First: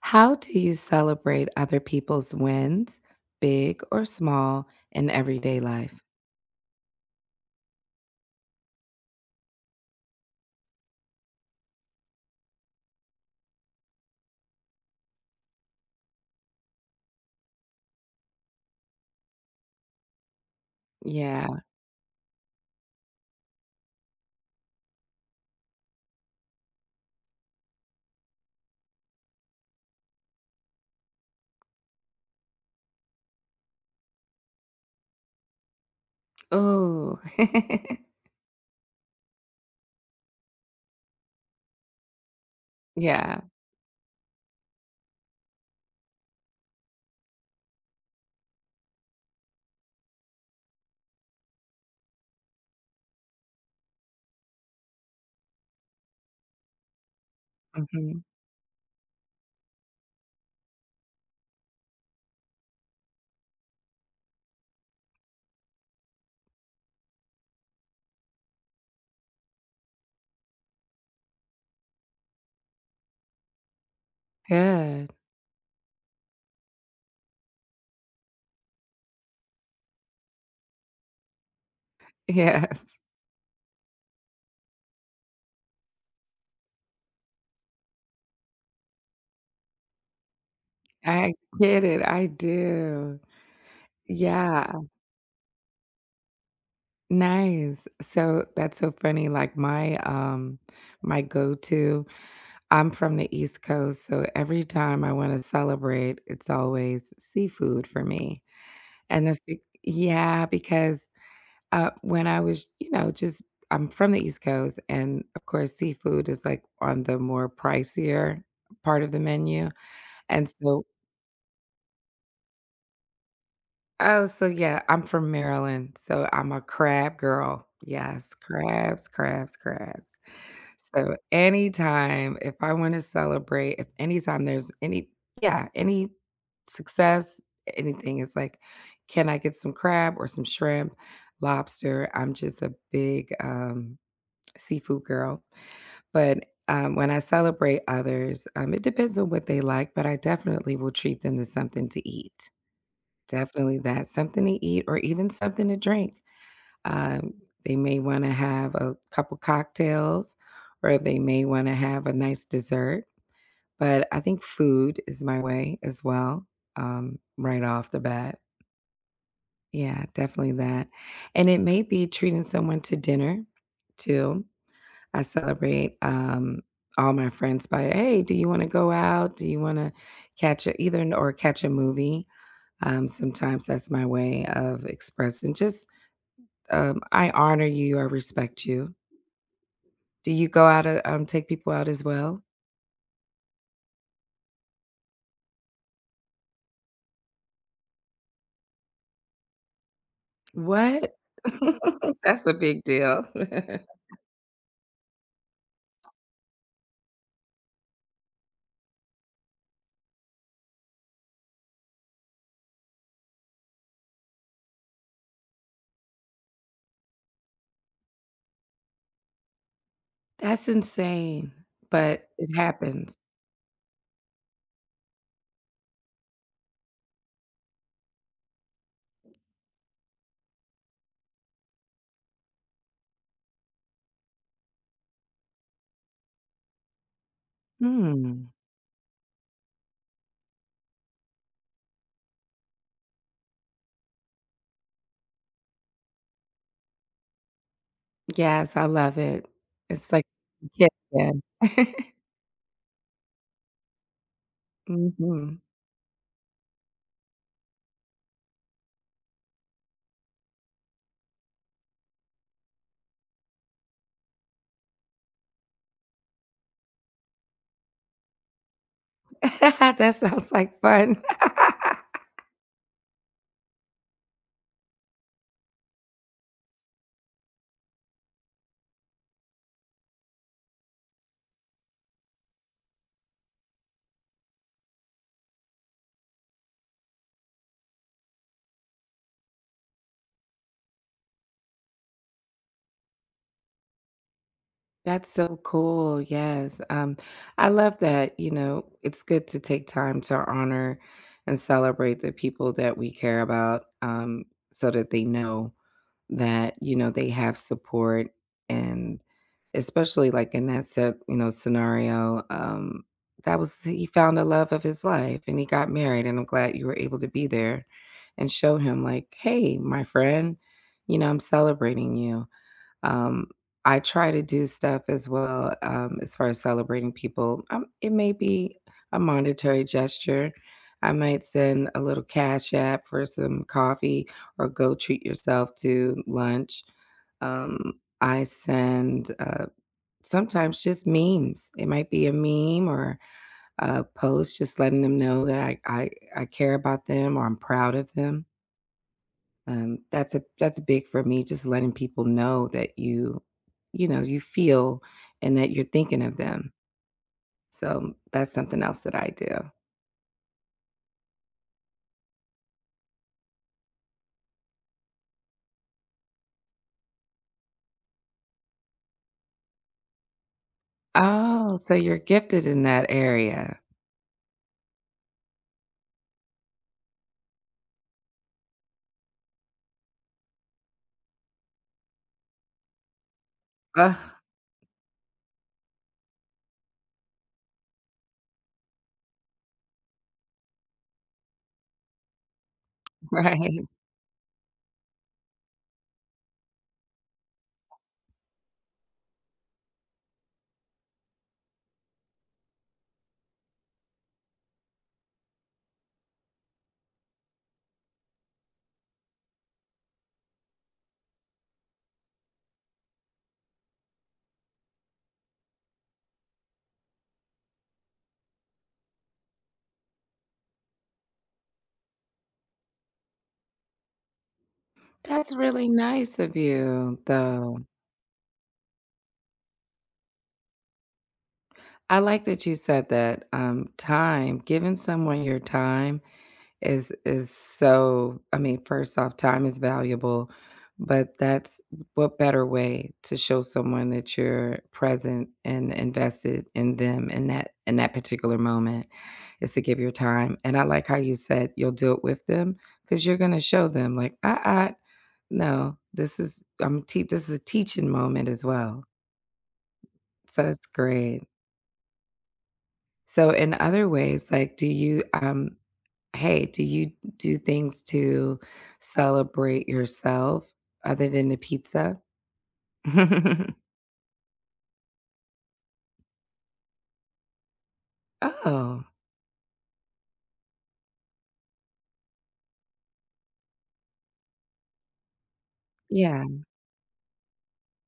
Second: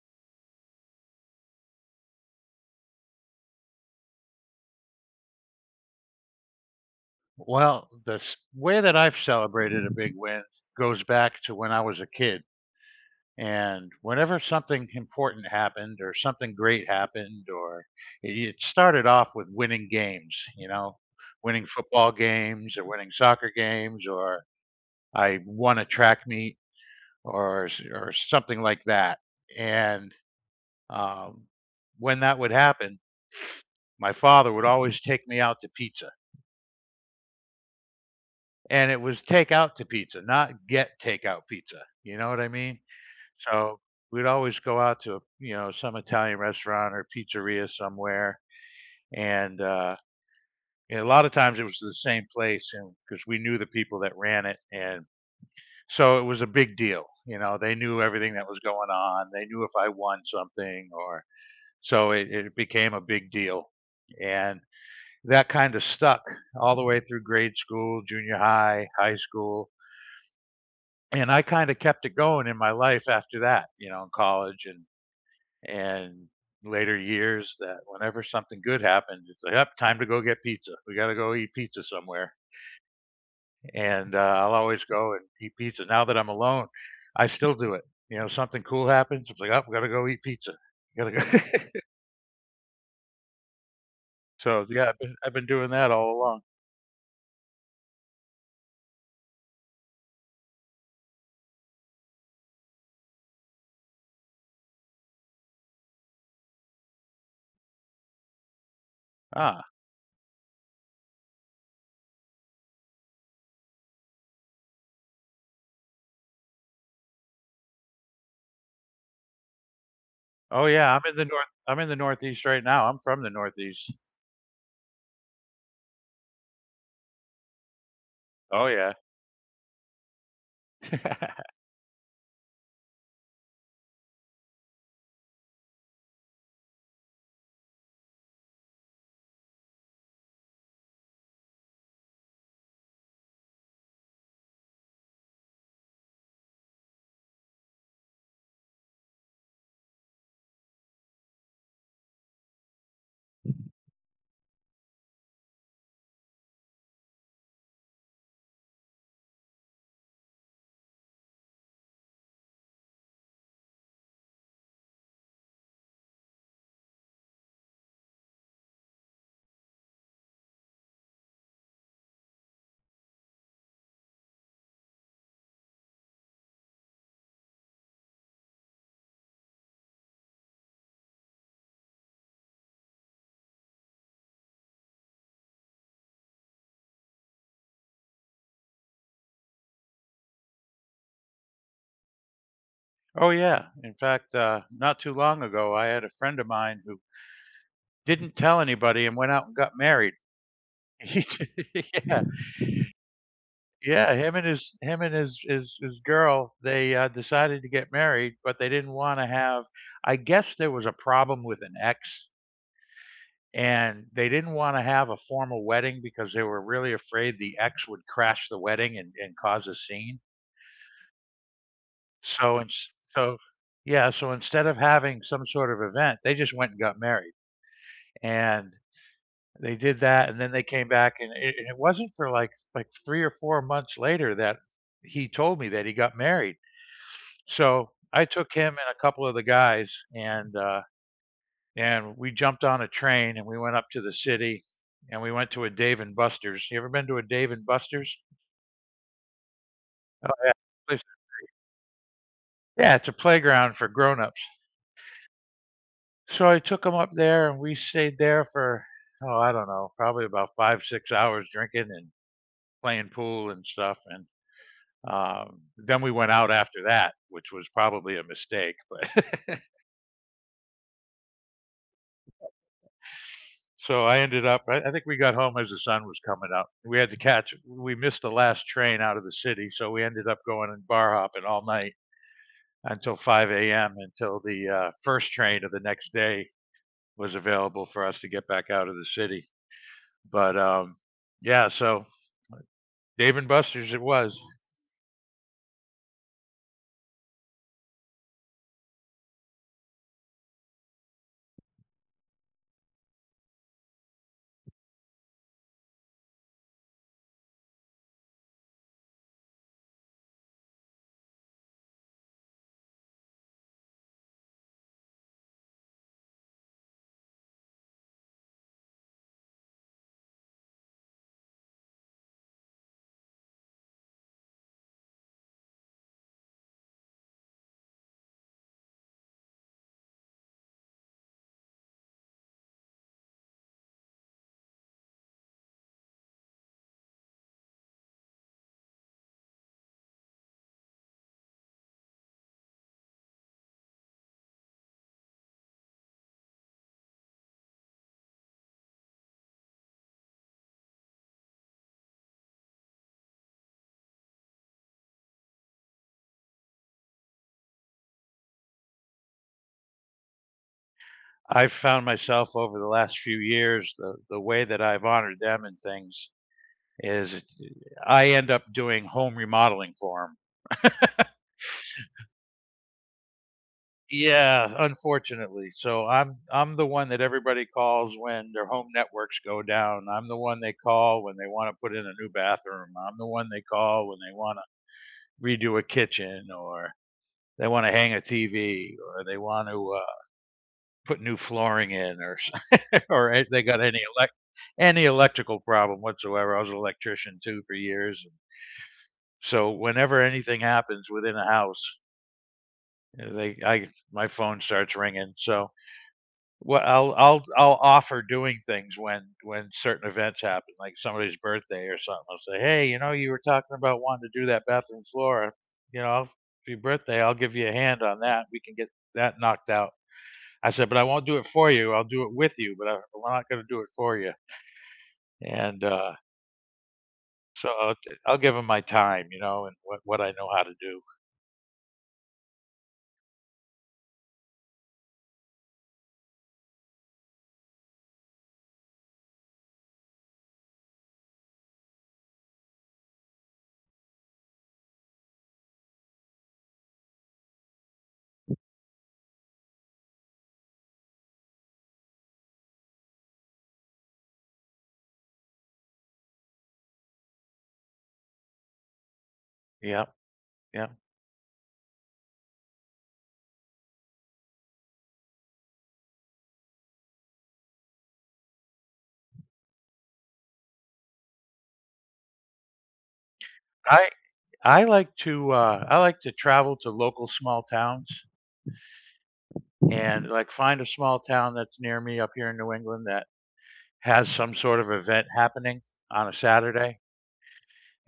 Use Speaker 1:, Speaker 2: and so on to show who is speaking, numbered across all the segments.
Speaker 1: How do you celebrate other people's wins, big or small, in everyday life?
Speaker 2: Well, the s way that I've celebrated a big win goes back to when I was a kid, and whenever something important happened or something great happened or it started off with winning games, you know,
Speaker 1: Yeah.
Speaker 2: winning football games or winning soccer games, or I won a track meet or s or something like that, and, um, when that would happen, my father would always take me out to pizza.
Speaker 1: Oh.
Speaker 2: And it was take out to pizza, not get takeout pizza. You know what I mean?
Speaker 1: Yeah.
Speaker 2: So we'd always go out to, you know, some Italian restaurant or pizzeria somewhere. And, uh, and a lot of times it was the same place and because we knew the people that ran it. And so it was a big deal. You know, they knew
Speaker 1: Mhm.
Speaker 2: everything that was going on. They knew if I won something or so it became a big deal. And that kind of stuck all the way through grade school, junior high, high school, and I kind of kept it going in my life after that, you know, in college
Speaker 1: Good.
Speaker 2: and later years that whenever something good happened, it's like, up time to go get pizza. We got to go eat pizza somewhere,
Speaker 1: Yes.
Speaker 2: and I'll always go and eat pizza. Now that I'm alone, I still do it. You know, something cool happens, it's like, oh, we got to go eat pizza. Gotta go.
Speaker 1: I get it. I do.
Speaker 2: So
Speaker 1: Yeah.
Speaker 2: yeah, I've been doing that all along.
Speaker 1: Nice. So that's so funny. Like my my go-to, I'm from the East Coast, so every time I want to celebrate, it's always seafood for me. And this, be
Speaker 2: Ah.
Speaker 1: yeah, because when I was, just I'm from the East Coast, and of course, seafood is like on the more pricier part of the menu, and
Speaker 2: Oh,
Speaker 1: so
Speaker 2: yeah, I'm in the Northeast right now, I'm from the Northeast.
Speaker 1: oh, so yeah, I'm from Maryland, so I'm a crab girl. Yes,
Speaker 2: Oh, yeah.
Speaker 1: crabs, crabs, crabs. So anytime if I want to celebrate, if anytime there's any, yeah, any success, anything, it's like, can I get some crab or some shrimp, lobster? I'm just a big seafood girl. But, when I celebrate others, it depends on what they like, but I definitely will treat them to something to eat. Definitely that, something to eat or even something to drink. Um, they may wanna have a couple cocktails or they may wanna have a nice dessert, but I think food is my way as well, right off the bat. Yeah, definitely that. And it may be treating someone to dinner too. I celebrate, all my friends by, "Hey, do you wanna go out? Do you wanna catch a either n or catch a movie?" Sometimes that's my way of expressing just, "I honor you, I respect you." Do you go out, take people out as well?
Speaker 2: Oh, yeah, in fact, not too long ago, I had a friend of mine who didn't tell anybody and went out and got married.
Speaker 1: What?
Speaker 2: He did- Yeah,
Speaker 1: That's a big deal.
Speaker 2: yeah, him and his girl, they, decided to get married, but they didn't wanna have I guess there was a problem with an ex, and they didn't wanna have a formal wedding because they were really afraid the ex would crash the wedding and cause a scene.
Speaker 1: That's insane, but it
Speaker 2: So ins
Speaker 1: happens.
Speaker 2: so yeah, so instead of having some sort of event, they just went and got married, and they did that, and then they came back, and it wasn't for, like, 3 or 4 months later that he told me that he got married. So, I
Speaker 1: Hmm.
Speaker 2: took him and a couple of the guys, and we jumped on a train, and we went up to the city, and we went to a Dave& and Buster's. You ever been to a Dave& and Buster's?
Speaker 1: Yes, I love it. It's like
Speaker 2: Oh, yeah.
Speaker 1: a kid
Speaker 2: Place.
Speaker 1: again.
Speaker 2: Yeah, it's a playground for grown-ups.
Speaker 1: Mhm.
Speaker 2: So I took him up there, and we stayed there for, oh, I don't know, probably about 5, 6 hours drinking and playing pool and stuff, and, then we went out after that, which was probably a mistake, but
Speaker 1: That sounds like fun.
Speaker 2: so I ended up I think we got home as the sun was coming up. We had to catch We missed the last train out of the city, so we ended up going and bar hopping all night until 5 a.m., until the, first train of the next day was available for us to get back out of the city, but, yeah, so Dave and Buster's it was.
Speaker 1: That's so cool, yes, I love that, you know, it's good to take time to honor and celebrate the people that we care about, so that they know that, you know, they have support and especially like in that set, you know, scenario, that was he found the love of his life and he got married and I'm glad you were able to be there and show him like, "Hey, my friend, you know, I'm celebrating you." Um, I try to do stuff as well, as far as celebrating people. It may be a monetary gesture. I might send a little cash app for some coffee or go treat yourself to lunch. Um, I send sometimes just memes. It might be a meme or a post just letting them know that I care about them or I'm proud of them that's a that's big for me, just letting people know that you know, you feel and that you're thinking of them. So that's something else that I do.
Speaker 2: I've found myself over the last few years, the way that I've honored them and things is I end up doing home remodeling for them.
Speaker 1: Oh, so you're gifted in that area.
Speaker 2: Yeah, unfortunately. So I'm the one that everybody calls when their home networks go down. I'm the one they call when they want to put in a new bathroom. I'm the one they call when
Speaker 1: Ugh,
Speaker 2: they want to redo a kitchen or they want to hang a TV or they want to put new flooring in or if they
Speaker 1: right.
Speaker 2: got any elect, any electrical problem whatsoever. I was an electrician too for years, and so whenever anything happens within a house, they I my phone starts ringing. So what I'll offer doing things when certain events happen, like somebody's birthday or something. I'll say, hey, you know, you were talking about wanting to do that bathroom floor. You know, I'll, for your birthday, I'll give you a hand on that. We can get that knocked out. I said, but I won't do it for you. I'll do it with you, but I'm not going to do it for you.
Speaker 1: That's
Speaker 2: And
Speaker 1: really
Speaker 2: uh,
Speaker 1: nice of you,
Speaker 2: So
Speaker 1: though.
Speaker 2: I'll give 'em my time, you know, and what I know how to do.
Speaker 1: I like that you said that time, giving someone your time is so I mean, first off, time is valuable, but that's what better way to show someone that you're present and invested in them in that particular moment is to give your time. And I like how you said you'll do it with them because you're gonna show them like, I no, this is this is a teaching moment as well.
Speaker 2: Yeah,
Speaker 1: So that's
Speaker 2: yeah.
Speaker 1: great. So in other ways, like, do you, hey, do you do things to celebrate yourself other than the pizza?
Speaker 2: I like to, I like to travel to local small towns
Speaker 1: Oh,
Speaker 2: and, like, find a small town that's near me up here in New England that has some sort of event happening on a
Speaker 1: yeah,
Speaker 2: Saturday,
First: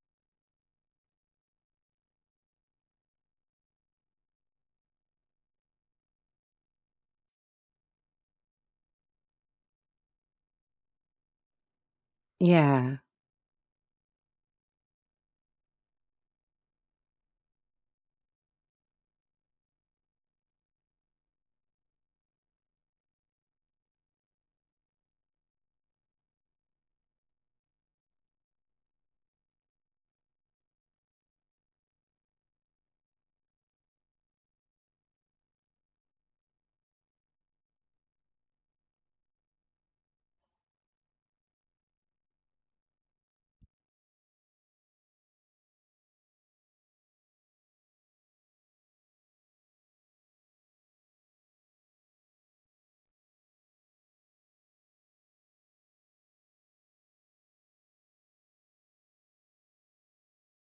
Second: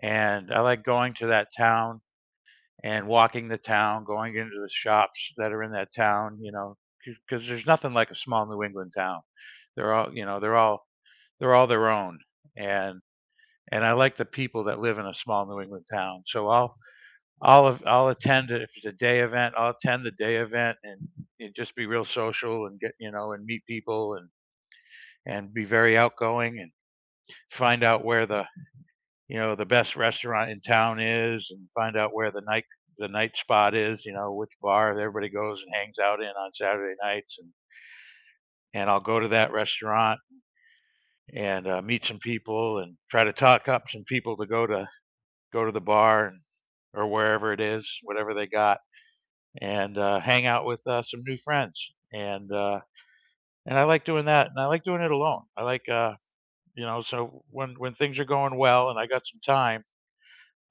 Speaker 2: and I like going to that town and walking the town, going into the shops that are in that town, you know, because there's nothing like a small New England town. They're all, you know, they're all their own,
Speaker 1: yeah.
Speaker 2: and and I like the people that live in a small New England town. So I'll attend it if it's a day event. I'll attend the day event and just be real social and get you know and meet people and be very outgoing and find out where the you know the best restaurant in town is and find out where the night spot is. You know which bar everybody goes and hangs out in on Saturday nights and I'll go to that restaurant and meet some people and try to talk up some people to go to the bar or wherever it is, whatever they got, and hang out with some new friends. And uh, and I like doing that, and I like doing it alone. I like you know, so when things are going well and I got some time,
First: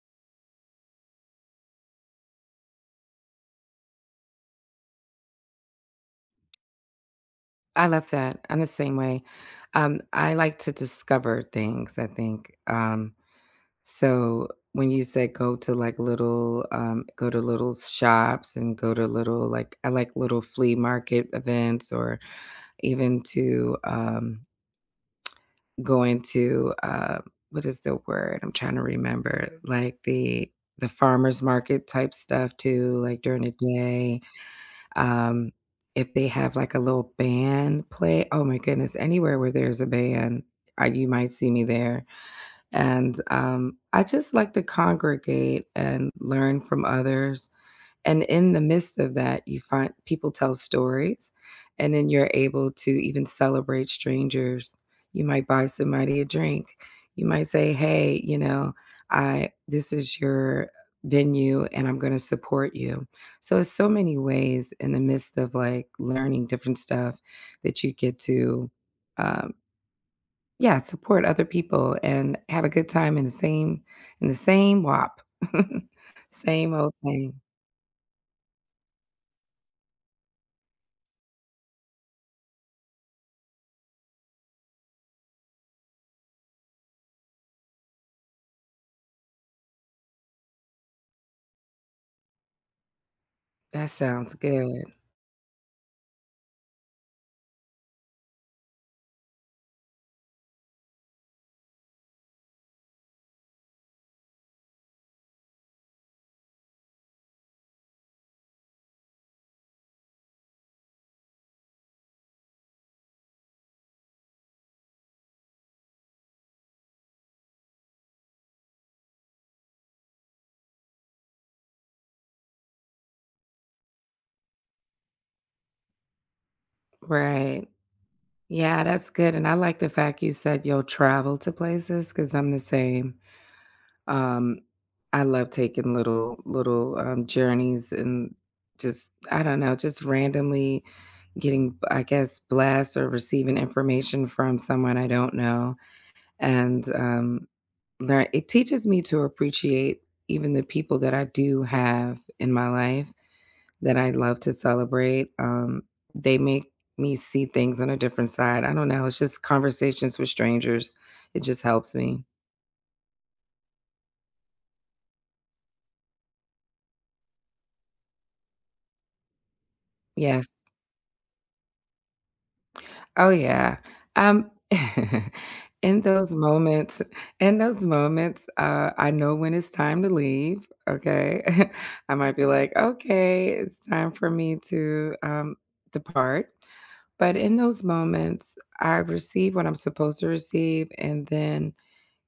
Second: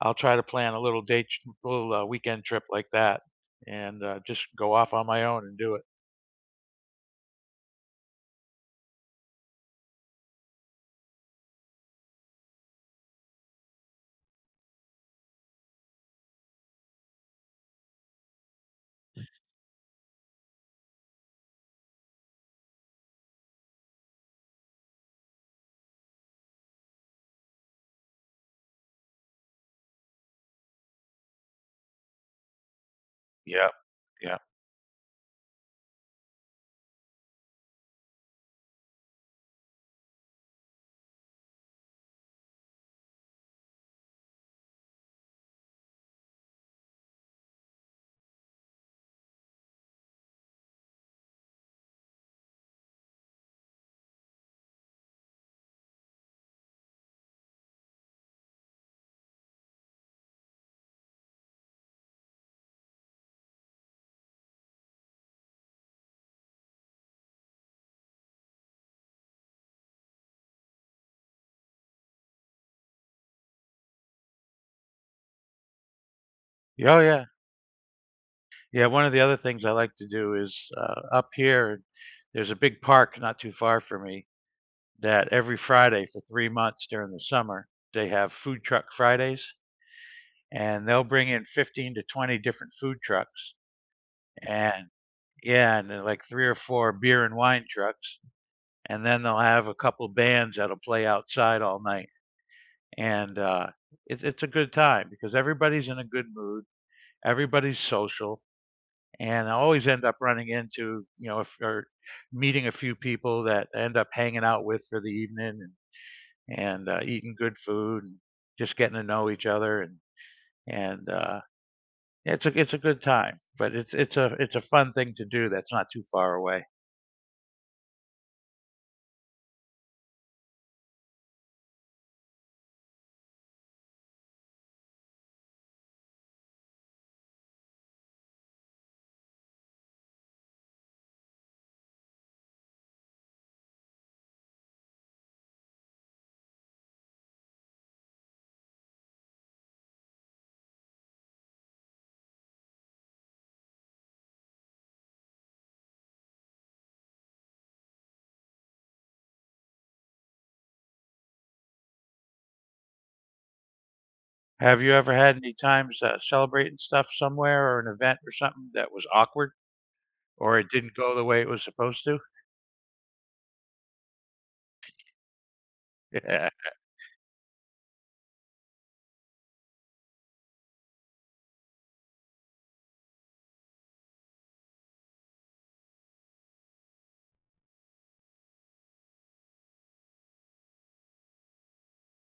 Speaker 2: I'll try to plan a little date, little weekend trip like that, and just go off on my own and do it.
Speaker 1: I love that. I'm the same way. I like to discover things, I think. So when you said go to, like, little, go to little shops and go to little, like I like little flea market events or even to, going to, what is the word? I'm trying to remember, like the farmer's market type stuff too, like during the
Speaker 2: Yeah,
Speaker 1: day.
Speaker 2: yeah,
Speaker 1: Um, if they have like a little band play, oh my goodness, anywhere where there's a band, I, you might see me there. And I just like to congregate and learn from others and in the midst of that, you find people tell stories, and then you're able to even celebrate strangers. You might buy somebody a drink. You might say, "Hey, you know, I this is your venue and I'm going to support you." So it's so many ways in the midst of like learning different stuff that you get to um yeah, support other people and have a good time in the same WAP. Same old
Speaker 2: yeah, oh, yeah,
Speaker 1: thing.
Speaker 2: yeah. One of the other things I like to do is up here. There's a big park not too far from me, that every Friday for 3 months during the summer, they have food truck Fridays and they'll bring in 15 to 20 different food trucks
Speaker 1: That sounds good.
Speaker 2: and yeah, and like three or four beer and wine trucks. And then they'll have a couple bands that'll play outside all night. And it's a good time because everybody's in a good mood, everybody's social. And I always end up running into, you know, if, or meeting a few people that I end up hanging out with for the evening. And eating good food and just getting to know each other and it's a good time. But it's a fun thing to do that's not too far away.
Speaker 1: Right. Yeah, that's good, and I like the fact you said you'll travel to places. Because 'cause I'm the same. Um, I love taking little little, journeys and just I don't know, just randomly getting, I guess, blessed or receiving information from someone I don't know, and, learn it teaches me to appreciate even the people that I do have in my life. That I love to celebrate. They make me see things on a different side. I don't know. It's just conversations with strangers. It just helps me.
Speaker 2: Have you ever had any times celebrating stuff somewhere or an event or something that was awkward
Speaker 1: Yes.
Speaker 2: or it didn't go the way it was supposed to?
Speaker 1: Oh yeah. Um in those
Speaker 2: Yeah.
Speaker 1: moments, in those moments, I know when it's time to leave. Okay. I might be like, okay, it's time for me to depart. But in those moments, I receive what I'm supposed to receive and then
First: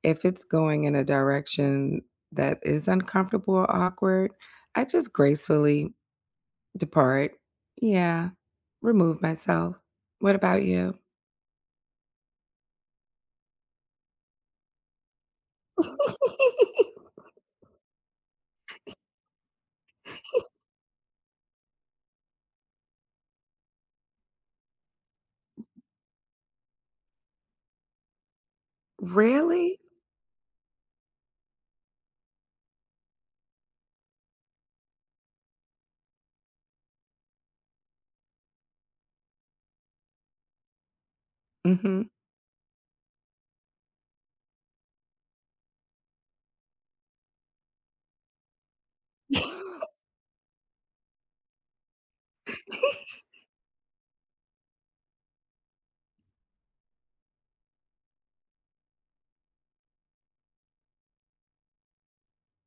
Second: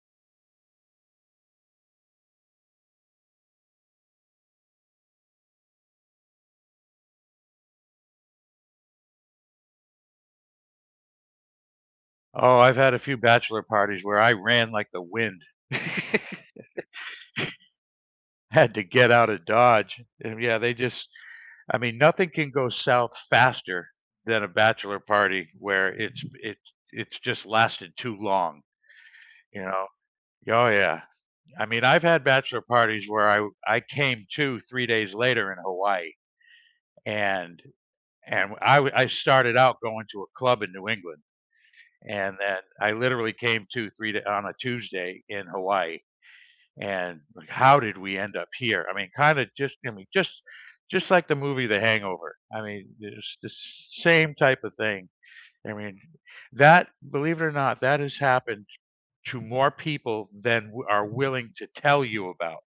Speaker 1: if it's going in a direction that is uncomfortable or awkward, I just gracefully depart. Yeah, remove myself. What about you?
Speaker 2: Oh, I've had a few bachelor parties where I ran like the wind. Had to get out of Dodge. And yeah, they just I mean, nothing can go south faster than a bachelor party where it's just lasted too long, you
Speaker 1: Really?
Speaker 2: know? Oh, yeah. I mean, I've had bachelor parties where I came to 3 days later in Hawaii, and I started out going to a club in New England,
Speaker 1: Hmm.
Speaker 2: and then I literally came to 3 da on a Tuesday in Hawaii. And like, how did we end up here? I mean, kind of just, I mean, just like the movie The Hangover. I mean, it's the same type of thing. I mean, that, believe it or not, that has happened to more people than are willing to tell you about.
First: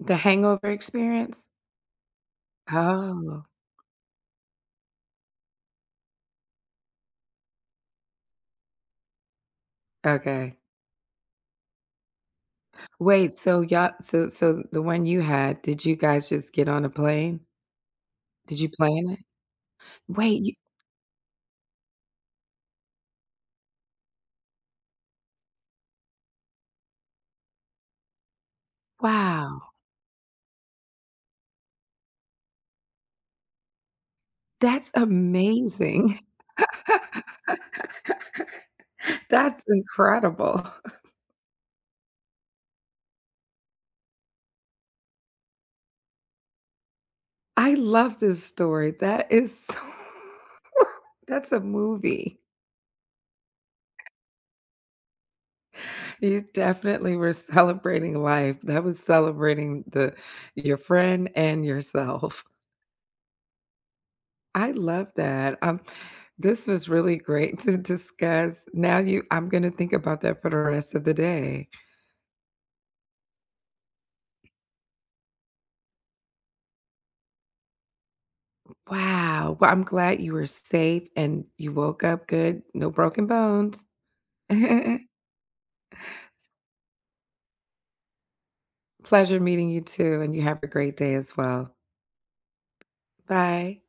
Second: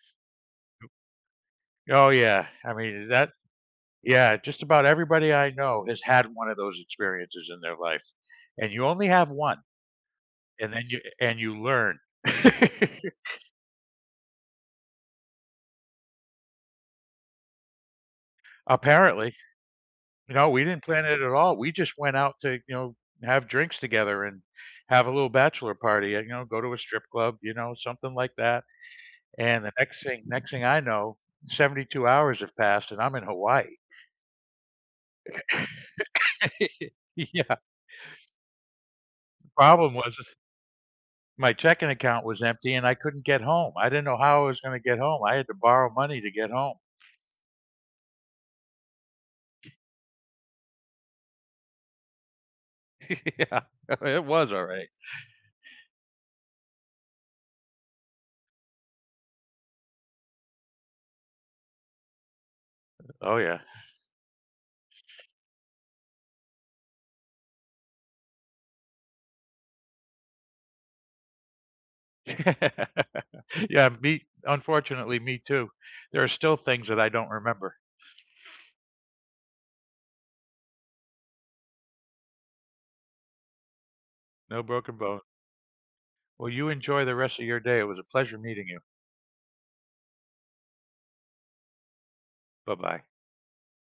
Speaker 1: The hangover experience?
Speaker 2: Oh yeah, I mean that.
Speaker 1: Oh,
Speaker 2: Yeah, just about everybody I know has had one of those experiences in their life, and you only have one,
Speaker 1: okay.
Speaker 2: and then you learn.
Speaker 1: Wait, so y'all, so so the one you had, did you guys just get on a plane? Did you plan it?
Speaker 2: Apparently.
Speaker 1: Wait,
Speaker 2: No,
Speaker 1: you,
Speaker 2: we didn't plan it at all. We just went out to, you know, have drinks together and have a little bachelor party, and, you know, go to a strip club, you know, something like that. And the
Speaker 1: wow,
Speaker 2: next thing I know, 72 hours have passed and I'm in Hawaii.
Speaker 1: that's amazing.
Speaker 2: Yeah, the
Speaker 1: That's
Speaker 2: problem was
Speaker 1: incredible.
Speaker 2: my checking account was empty and I couldn't get home. I didn't know how I was gonna get home. I had to borrow money to get home.
Speaker 1: I love this story. That is so that's a movie.
Speaker 2: Yeah, it was alright.
Speaker 1: You definitely were celebrating life. That was celebrating the your friend and yourself.
Speaker 2: Oh, yeah.
Speaker 1: I love that. This was really great to discuss. Now you I'm gonna think about that for the rest of the day.
Speaker 2: Yeah, me unfortunately, me too. There are still things that I don't remember.
Speaker 1: Wow. Well, I'm glad you were safe and you woke up good. No broken bones.
Speaker 2: No broken bone. Well, you enjoy the rest of your day. It was a pleasure meeting you.
Speaker 1: Pleasure meeting you too, and you have a great day as well.
Speaker 2: Bye-bye.
Speaker 1: Bye.